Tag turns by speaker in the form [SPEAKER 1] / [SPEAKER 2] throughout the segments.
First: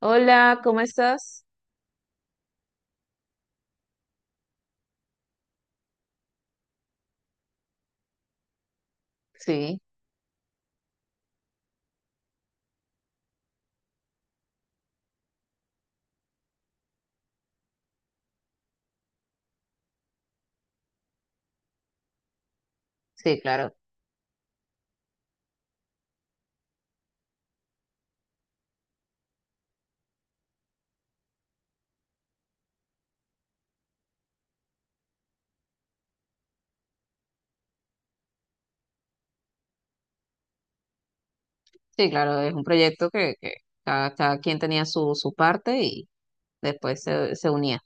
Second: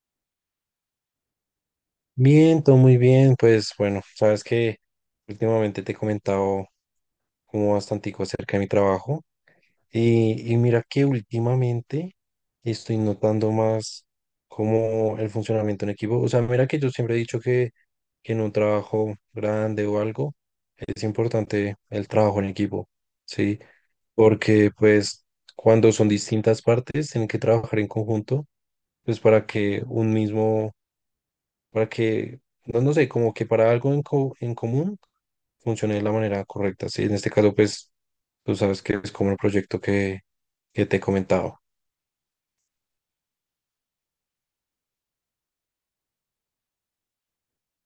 [SPEAKER 1] Hola, ¿cómo estás?
[SPEAKER 2] Bien, todo muy bien. Pues bueno, sabes que últimamente te he comentado como bastantico acerca de mi trabajo
[SPEAKER 1] Sí,
[SPEAKER 2] y mira que últimamente estoy notando más como el funcionamiento en equipo. O sea, mira que yo siempre he dicho que en un trabajo grande o algo es importante el trabajo en equipo,
[SPEAKER 1] sí,
[SPEAKER 2] ¿sí?
[SPEAKER 1] claro.
[SPEAKER 2] Porque pues cuando son distintas partes tienen que trabajar en conjunto, pues para que, no sé, como que para algo en común funcione de la manera correcta. Sí, en este caso, pues, tú sabes que es como el proyecto que te he comentado.
[SPEAKER 1] Sí, claro, es un proyecto que cada quien tenía su parte y después se unía.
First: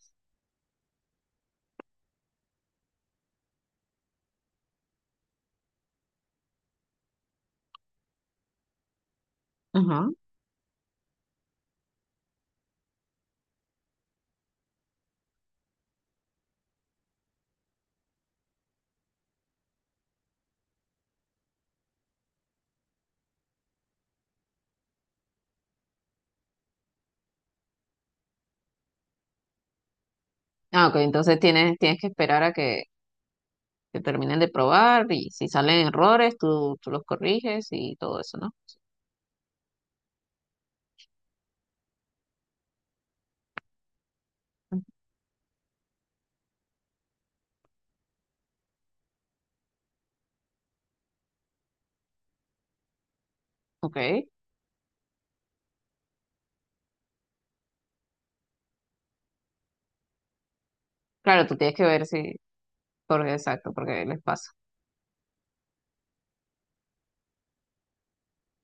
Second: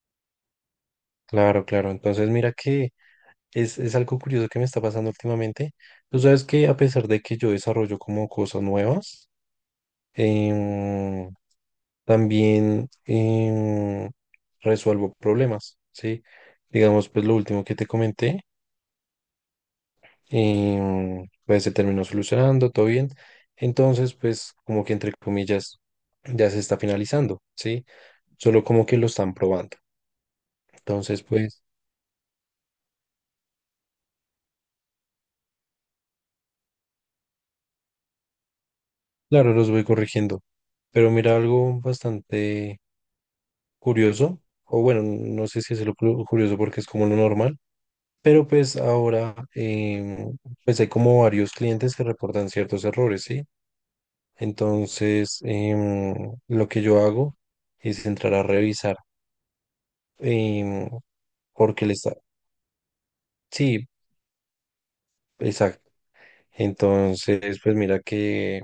[SPEAKER 2] Claro, claro. Entonces, mira que es algo curioso que me está pasando últimamente. Tú sabes que a pesar de que yo desarrollo como cosas nuevas,
[SPEAKER 1] Ajá.
[SPEAKER 2] em, también resuelvo problemas, ¿sí? Digamos, pues lo último que te comenté y pues se terminó solucionando, todo bien. Entonces, pues como que entre comillas ya se está finalizando, ¿sí? Solo como que lo están probando.
[SPEAKER 1] Ah, ok,
[SPEAKER 2] Entonces,
[SPEAKER 1] entonces
[SPEAKER 2] pues
[SPEAKER 1] tienes, tienes que esperar a que terminen de probar y si salen errores, tú los corriges y todo eso, ¿no?
[SPEAKER 2] claro, los voy corrigiendo. Pero mira algo bastante curioso,
[SPEAKER 1] Ujú.
[SPEAKER 2] o bueno, no sé si es lo curioso porque es como lo normal, pero pues ahora pues hay como varios clientes que reportan ciertos errores, ¿sí?
[SPEAKER 1] Ok.
[SPEAKER 2] Entonces, lo que yo hago es entrar a revisar. em,
[SPEAKER 1] Claro, tú tienes que
[SPEAKER 2] Porque le
[SPEAKER 1] ver
[SPEAKER 2] está...
[SPEAKER 1] si, porque exacto,
[SPEAKER 2] Sí,
[SPEAKER 1] porque les pasa.
[SPEAKER 2] exacto. Entonces, pues mira que,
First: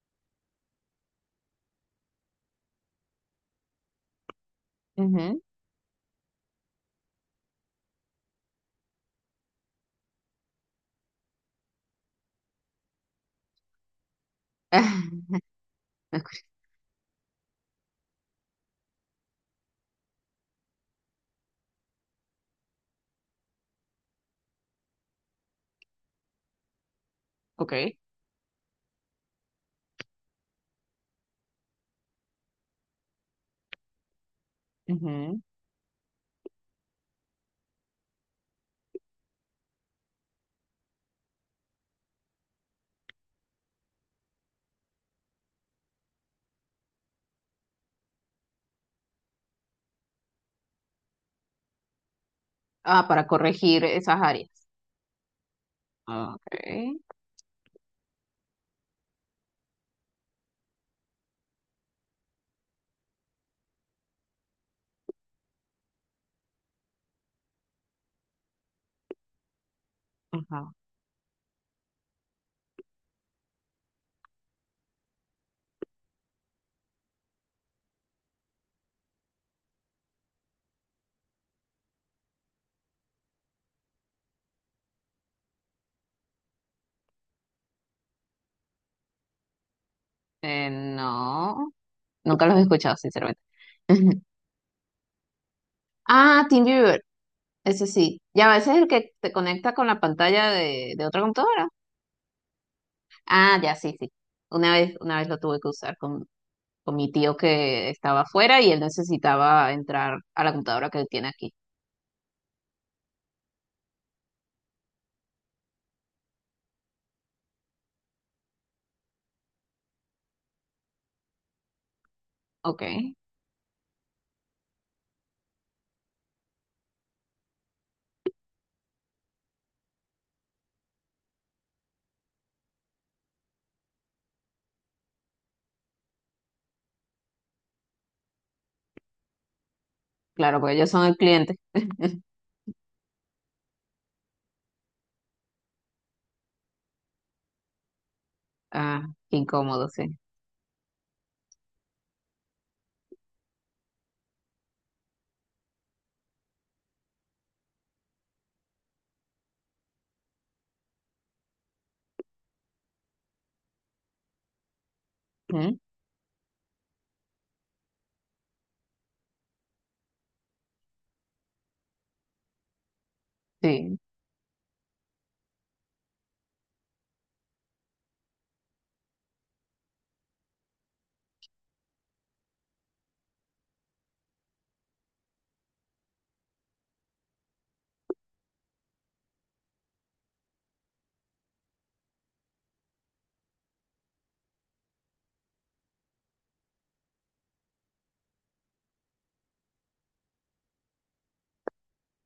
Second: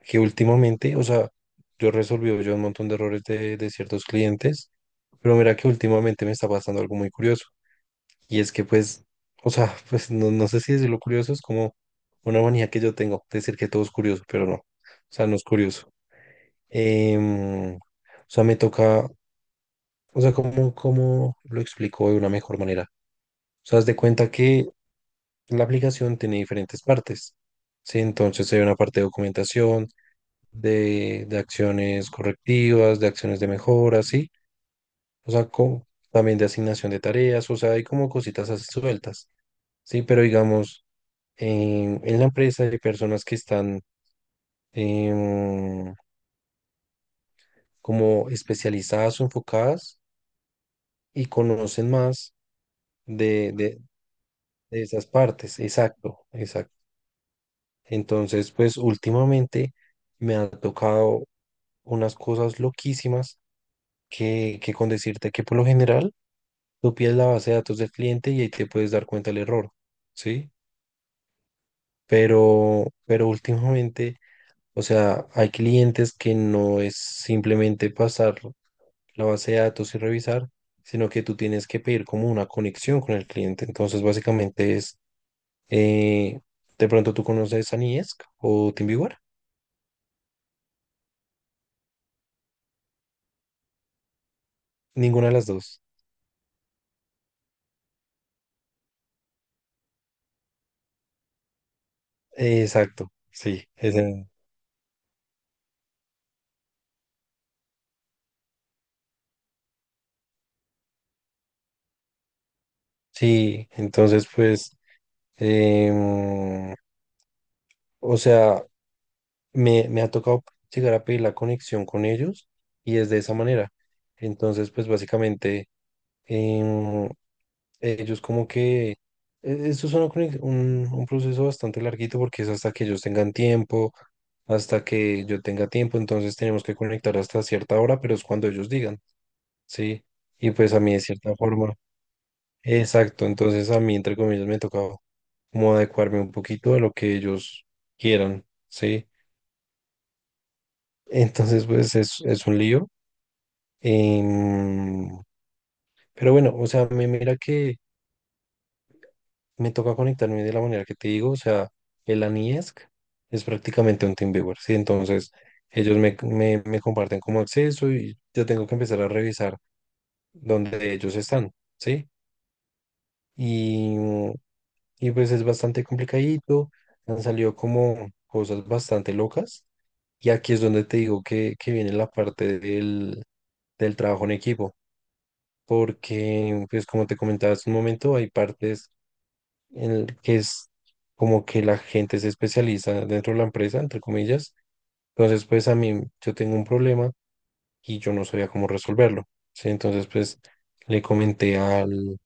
[SPEAKER 2] que últimamente, o sea, yo resolví yo un montón de errores de ciertos clientes, pero
[SPEAKER 1] Ujú.
[SPEAKER 2] mira que últimamente me está pasando algo muy curioso. Y es que pues, o sea, pues no sé si decirlo curioso es como una manía que yo tengo, decir que todo es curioso, pero no. O sea, no es curioso. O sea, me toca, o sea, ¿cómo lo explico de una mejor manera? O sea, haz de cuenta que la aplicación tiene diferentes partes,
[SPEAKER 1] Ok.
[SPEAKER 2] ¿sí? Entonces hay una parte de documentación, de acciones correctivas, de acciones de mejora, ¿sí? O
[SPEAKER 1] Ujú.
[SPEAKER 2] sea, también de asignación de tareas, o sea, hay como cositas así sueltas, ¿sí? Pero digamos, en la empresa hay personas que están em, como especializadas o enfocadas y conocen más
[SPEAKER 1] Ah, para
[SPEAKER 2] de, de,
[SPEAKER 1] corregir esas áreas.
[SPEAKER 2] de esas partes, exacto, exacto.
[SPEAKER 1] Ok.
[SPEAKER 2] Entonces, pues últimamente me ha tocado unas cosas loquísimas que con decirte que por lo general tú pides la base de datos del cliente y ahí te puedes dar cuenta del error, ¿sí?
[SPEAKER 1] Ajá.
[SPEAKER 2] Pero últimamente, o sea, hay clientes que no es simplemente pasar la base de datos y revisar, sino que tú tienes que pedir como una conexión con el cliente. Entonces, básicamente es, eh, de pronto tú conoces a Niesc o TeamViewer,
[SPEAKER 1] No. Nunca los he escuchado, sinceramente.
[SPEAKER 2] ninguna de las dos.
[SPEAKER 1] Ah, Team Viewer, ese sí. Ya a veces es el que te conecta con la pantalla de otra computadora.
[SPEAKER 2] Exacto,
[SPEAKER 1] Ah,
[SPEAKER 2] sí,
[SPEAKER 1] ya, sí, sí. Una vez lo tuve que usar con mi tío que estaba afuera y él necesitaba entrar a la computadora que él tiene aquí.
[SPEAKER 2] sí, entonces pues... Em, o sea, me ha tocado llegar a pedir la conexión con ellos
[SPEAKER 1] Ok,
[SPEAKER 2] y es de esa manera. Entonces, pues básicamente, em, ellos como que, esto es un proceso bastante larguito porque es hasta que ellos tengan tiempo, hasta que yo tenga tiempo, entonces tenemos que conectar hasta cierta hora, pero es cuando ellos digan, ¿sí? Y
[SPEAKER 1] claro,
[SPEAKER 2] pues
[SPEAKER 1] porque
[SPEAKER 2] a
[SPEAKER 1] ellos
[SPEAKER 2] mí de
[SPEAKER 1] son el
[SPEAKER 2] cierta
[SPEAKER 1] cliente.
[SPEAKER 2] forma. Exacto, entonces a mí, entre comillas, me tocaba como adecuarme un poquito a lo que ellos quieran, ¿sí?
[SPEAKER 1] Ah, qué incómodo, sí.
[SPEAKER 2] Entonces, pues es un lío. em, pero bueno, o sea, me mira que me toca conectarme de la manera que te digo, o sea, el ANIESC es prácticamente un TeamViewer, ¿sí? Entonces,
[SPEAKER 1] Mm.
[SPEAKER 2] ellos me comparten como acceso y yo tengo que empezar a revisar dónde ellos están, ¿sí? Y,
[SPEAKER 1] Sí,
[SPEAKER 2] y pues es bastante complicadito, han salido como cosas bastante locas y aquí es donde te digo que viene la parte del trabajo en equipo, porque pues como te comentaba hace un momento, hay partes en el que es como que la gente se especializa dentro de la empresa, entre comillas, entonces pues a mí yo tengo un problema y yo no sabía cómo resolverlo, ¿sí? Entonces pues le comenté al,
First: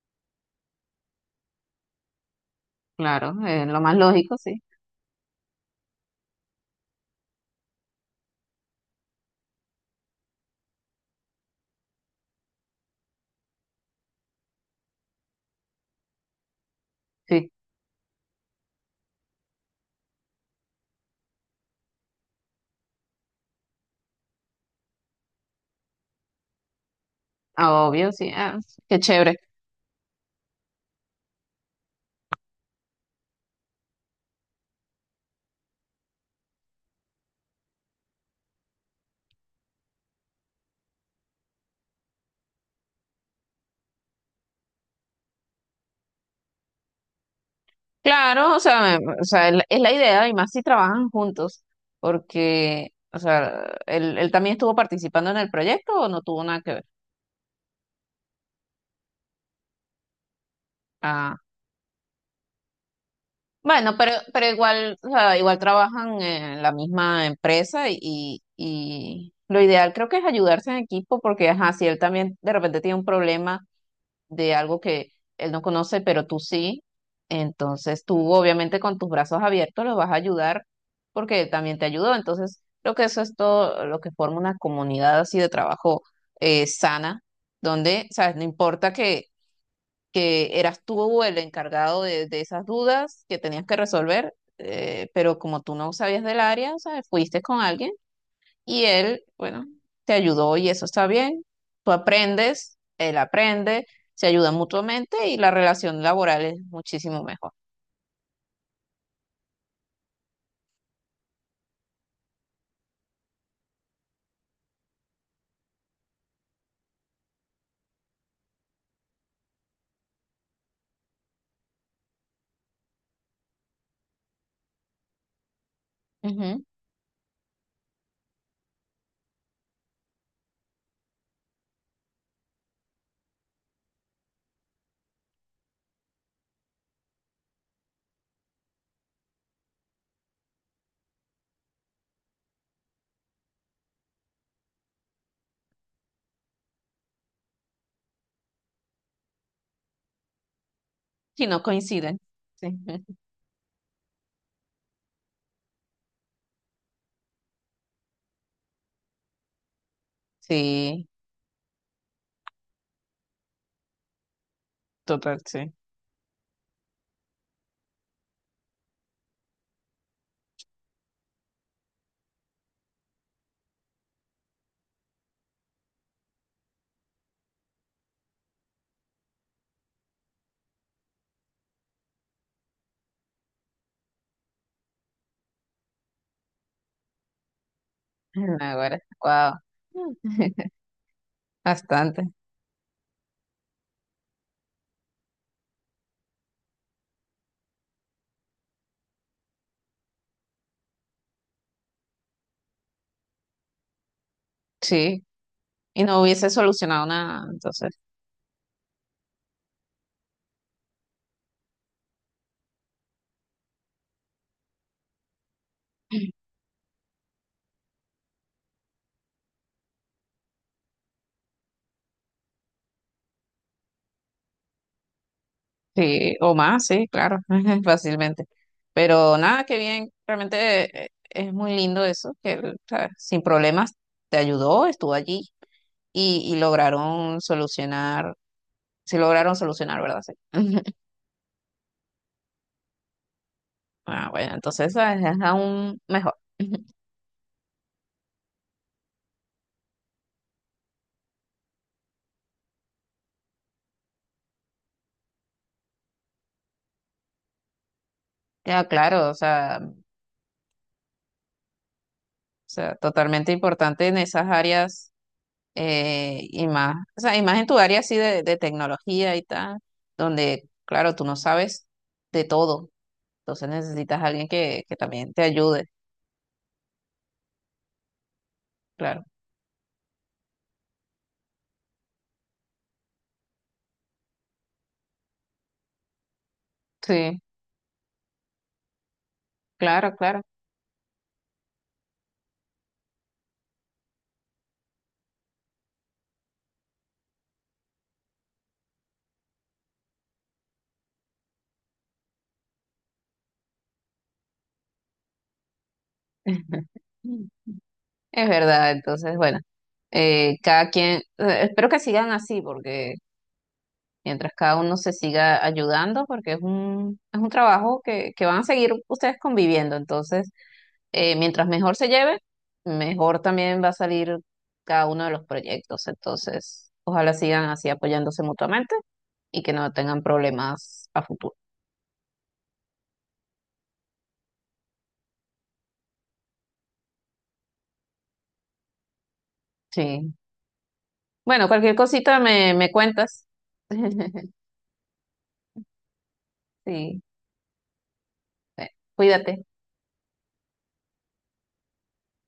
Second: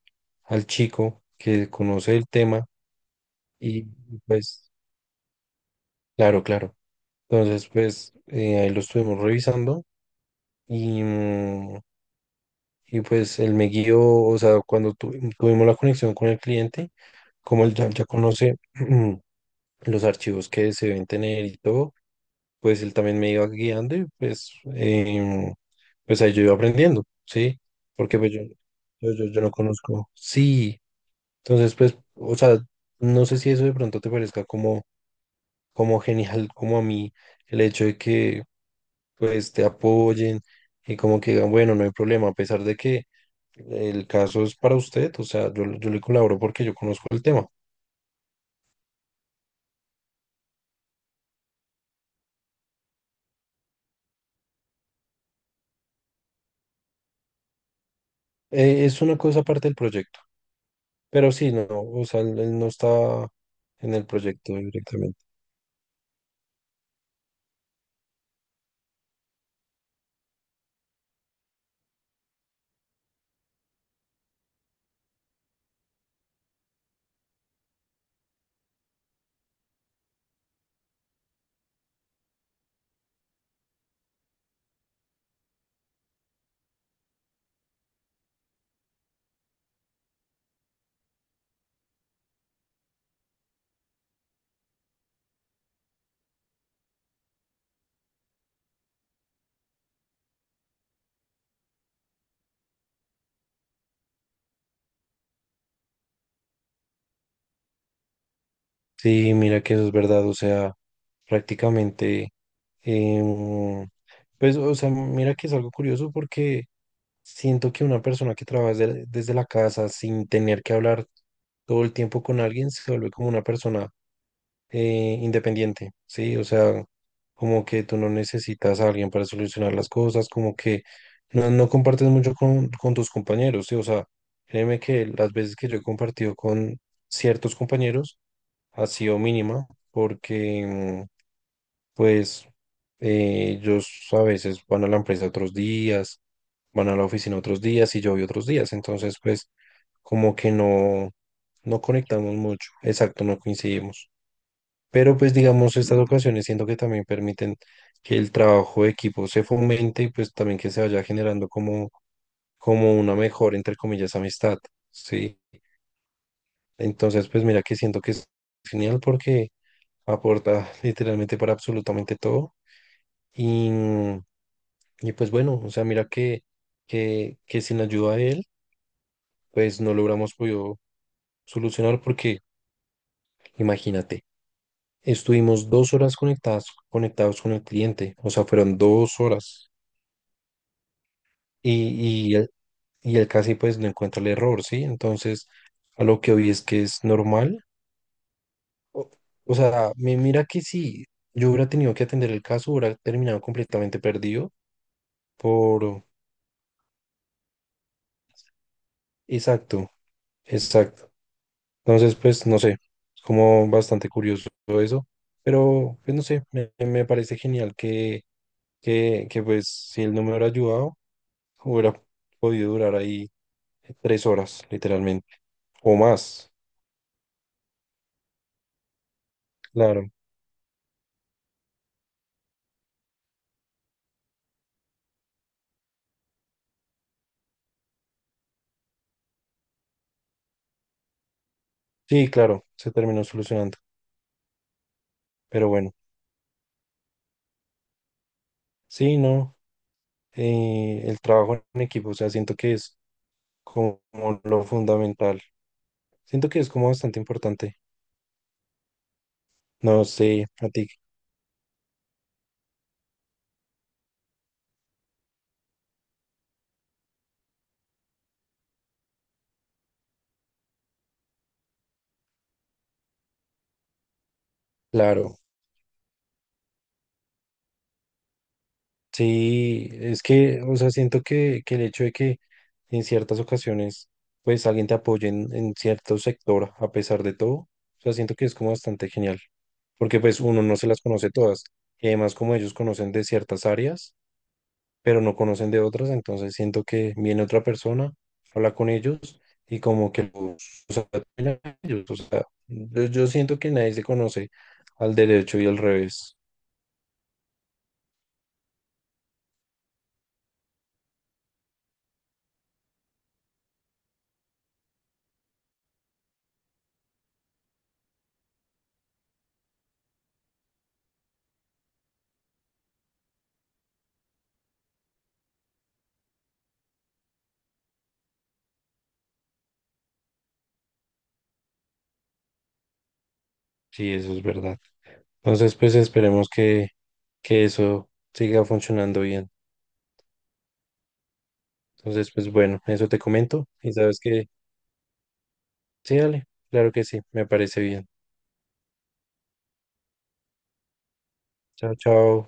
[SPEAKER 2] al chico que conoce el tema
[SPEAKER 1] claro, es lo
[SPEAKER 2] y
[SPEAKER 1] más lógico, sí.
[SPEAKER 2] pues claro, claro. Entonces, pues ahí lo estuvimos revisando y, mm, y pues él me guió, o sea, cuando tuvimos la conexión con el cliente,
[SPEAKER 1] Sí,
[SPEAKER 2] como él ya conoce los archivos que se deben tener y todo, pues él también me iba guiando y pues, pues ahí yo iba aprendiendo, ¿sí?
[SPEAKER 1] obvio,
[SPEAKER 2] Porque
[SPEAKER 1] sí.
[SPEAKER 2] pues yo,
[SPEAKER 1] Ah, qué
[SPEAKER 2] yo, yo,
[SPEAKER 1] chévere.
[SPEAKER 2] yo no conozco. Sí, entonces pues, o sea, no sé si eso de pronto te parezca como genial, como a mí, el hecho de que pues te apoyen y como que digan, bueno, no hay problema, a pesar de que el caso es para usted, o sea, yo le colaboro porque yo conozco el tema.
[SPEAKER 1] Claro, o sea, me- o sea, es la idea, y más si trabajan juntos, porque, o sea, él también estuvo participando en el proyecto o no tuvo nada que ver.
[SPEAKER 2] Es una cosa aparte del proyecto, pero
[SPEAKER 1] Ah,
[SPEAKER 2] sí, no, o sea, él no está en
[SPEAKER 1] bueno,
[SPEAKER 2] el
[SPEAKER 1] pero
[SPEAKER 2] proyecto
[SPEAKER 1] igual, o
[SPEAKER 2] directamente.
[SPEAKER 1] sea, igual trabajan en la misma empresa y lo ideal creo que es ayudarse en equipo, porque, ajá, si él también de repente tiene un problema de algo que él no conoce, pero tú sí. Entonces tú obviamente con tus brazos abiertos lo vas a ayudar porque él también te ayudó. Entonces creo que eso es todo lo que forma una comunidad así de trabajo sana, donde, sabes, no importa que eras tú el encargado de esas dudas que tenías que resolver, pero como tú no sabías del área, sabes, fuiste con alguien y él, bueno, te ayudó y eso está bien. Tú aprendes, él aprende, se ayudan mutuamente y la relación laboral es muchísimo mejor.
[SPEAKER 2] Sí, mira que eso es verdad, o sea, prácticamente, em, pues, o sea, mira que es algo curioso porque siento que una persona que trabaja desde la casa sin tener que hablar todo el tiempo con alguien se vuelve como una persona independiente, ¿sí? O
[SPEAKER 1] Ujú.
[SPEAKER 2] sea, como que tú no necesitas a alguien para solucionar las cosas, como que no compartes mucho con tus compañeros, ¿sí? O sea, créeme que las veces que yo he compartido con ciertos compañeros ha sido mínima, porque pues ellos a veces van a la empresa otros días, van a la oficina otros días y yo voy otros días, entonces pues como que no,
[SPEAKER 1] Si no
[SPEAKER 2] no
[SPEAKER 1] coinciden.
[SPEAKER 2] conectamos
[SPEAKER 1] Sí,
[SPEAKER 2] mucho, exacto, no coincidimos. Pero pues digamos, estas ocasiones siento que también permiten que el trabajo de equipo se fomente y pues también que se vaya
[SPEAKER 1] sí,
[SPEAKER 2] generando como una mejor, entre comillas, amistad, ¿sí?
[SPEAKER 1] total, sí.
[SPEAKER 2] Entonces, pues mira que siento que es genial porque aporta literalmente para absolutamente todo y, y pues bueno, o sea, mira que sin la ayuda de él, pues no logramos podido solucionar porque imagínate, estuvimos 2 horas conectados con el cliente, o sea, fueron
[SPEAKER 1] Ahora,
[SPEAKER 2] dos
[SPEAKER 1] wow.
[SPEAKER 2] horas. y,
[SPEAKER 1] Bastante.
[SPEAKER 2] y, él, y él casi pues no encuentra el error, ¿sí? Entonces, a lo que hoy es que es normal. O, o sea, me mira que si yo hubiera tenido que atender el caso, hubiera terminado completamente perdido
[SPEAKER 1] Sí.
[SPEAKER 2] por...
[SPEAKER 1] Y no hubiese solucionado nada, entonces.
[SPEAKER 2] Exacto, exacto. Entonces, pues, no sé, es como bastante curioso todo eso, pero, pues, no sé, me parece genial que, pues, si él no me hubiera ayudado, hubiera podido durar ahí 3 horas, literalmente, o
[SPEAKER 1] Sí,
[SPEAKER 2] más,
[SPEAKER 1] o más, sí, claro, fácilmente. Pero nada, qué bien,
[SPEAKER 2] claro.
[SPEAKER 1] realmente es muy lindo eso, que él, ¿sabes? Sin problemas te ayudó, estuvo allí y lograron solucionar, sí lograron solucionar, ¿verdad? Sí.
[SPEAKER 2] Sí, claro, se terminó solucionando.
[SPEAKER 1] Ah, bueno, entonces ¿sabes? Es
[SPEAKER 2] Pero bueno,
[SPEAKER 1] aún mejor.
[SPEAKER 2] sí, no, el trabajo en equipo, o sea, siento que es como lo fundamental. Siento que es como bastante importante.
[SPEAKER 1] Ya, claro,
[SPEAKER 2] No
[SPEAKER 1] o
[SPEAKER 2] sé, a ti,
[SPEAKER 1] sea, totalmente importante en esas áreas y más, o sea, y más en tu área así de tecnología y tal, donde, claro, tú no sabes de todo. Entonces necesitas a alguien que también
[SPEAKER 2] claro.
[SPEAKER 1] te ayude, claro.
[SPEAKER 2] Sí, es que, o sea, siento que el hecho de que en ciertas ocasiones, pues alguien te apoye en cierto sector, a pesar de
[SPEAKER 1] Sí,
[SPEAKER 2] todo, o sea, siento que es como bastante genial.
[SPEAKER 1] claro,
[SPEAKER 2] Porque pues
[SPEAKER 1] claro.
[SPEAKER 2] uno no se las conoce todas. Y además, como ellos conocen de ciertas áreas pero no conocen de otras, entonces siento que viene otra persona, habla con ellos y como que los apoya a ellos, o sea, yo siento que nadie se conoce al derecho y al revés,
[SPEAKER 1] Es verdad, entonces, bueno, cada quien, espero que sigan así, porque mientras cada uno se siga ayudando, porque es es un trabajo que van a seguir ustedes conviviendo, entonces, mientras mejor se lleve, mejor también va a salir cada uno de los proyectos, entonces, ojalá sigan así apoyándose mutuamente y que no tengan problemas a futuro.
[SPEAKER 2] sí, eso es verdad. Entonces, pues esperemos que eso siga funcionando bien.
[SPEAKER 1] Sí. Bueno, cualquier
[SPEAKER 2] Entonces,
[SPEAKER 1] cosita
[SPEAKER 2] pues
[SPEAKER 1] me,
[SPEAKER 2] bueno,
[SPEAKER 1] me
[SPEAKER 2] eso te
[SPEAKER 1] cuentas.
[SPEAKER 2] comento y sabes que sí, dale, claro que sí,
[SPEAKER 1] Sí,
[SPEAKER 2] me parece bien.
[SPEAKER 1] bueno, cuídate.
[SPEAKER 2] Chao, chao.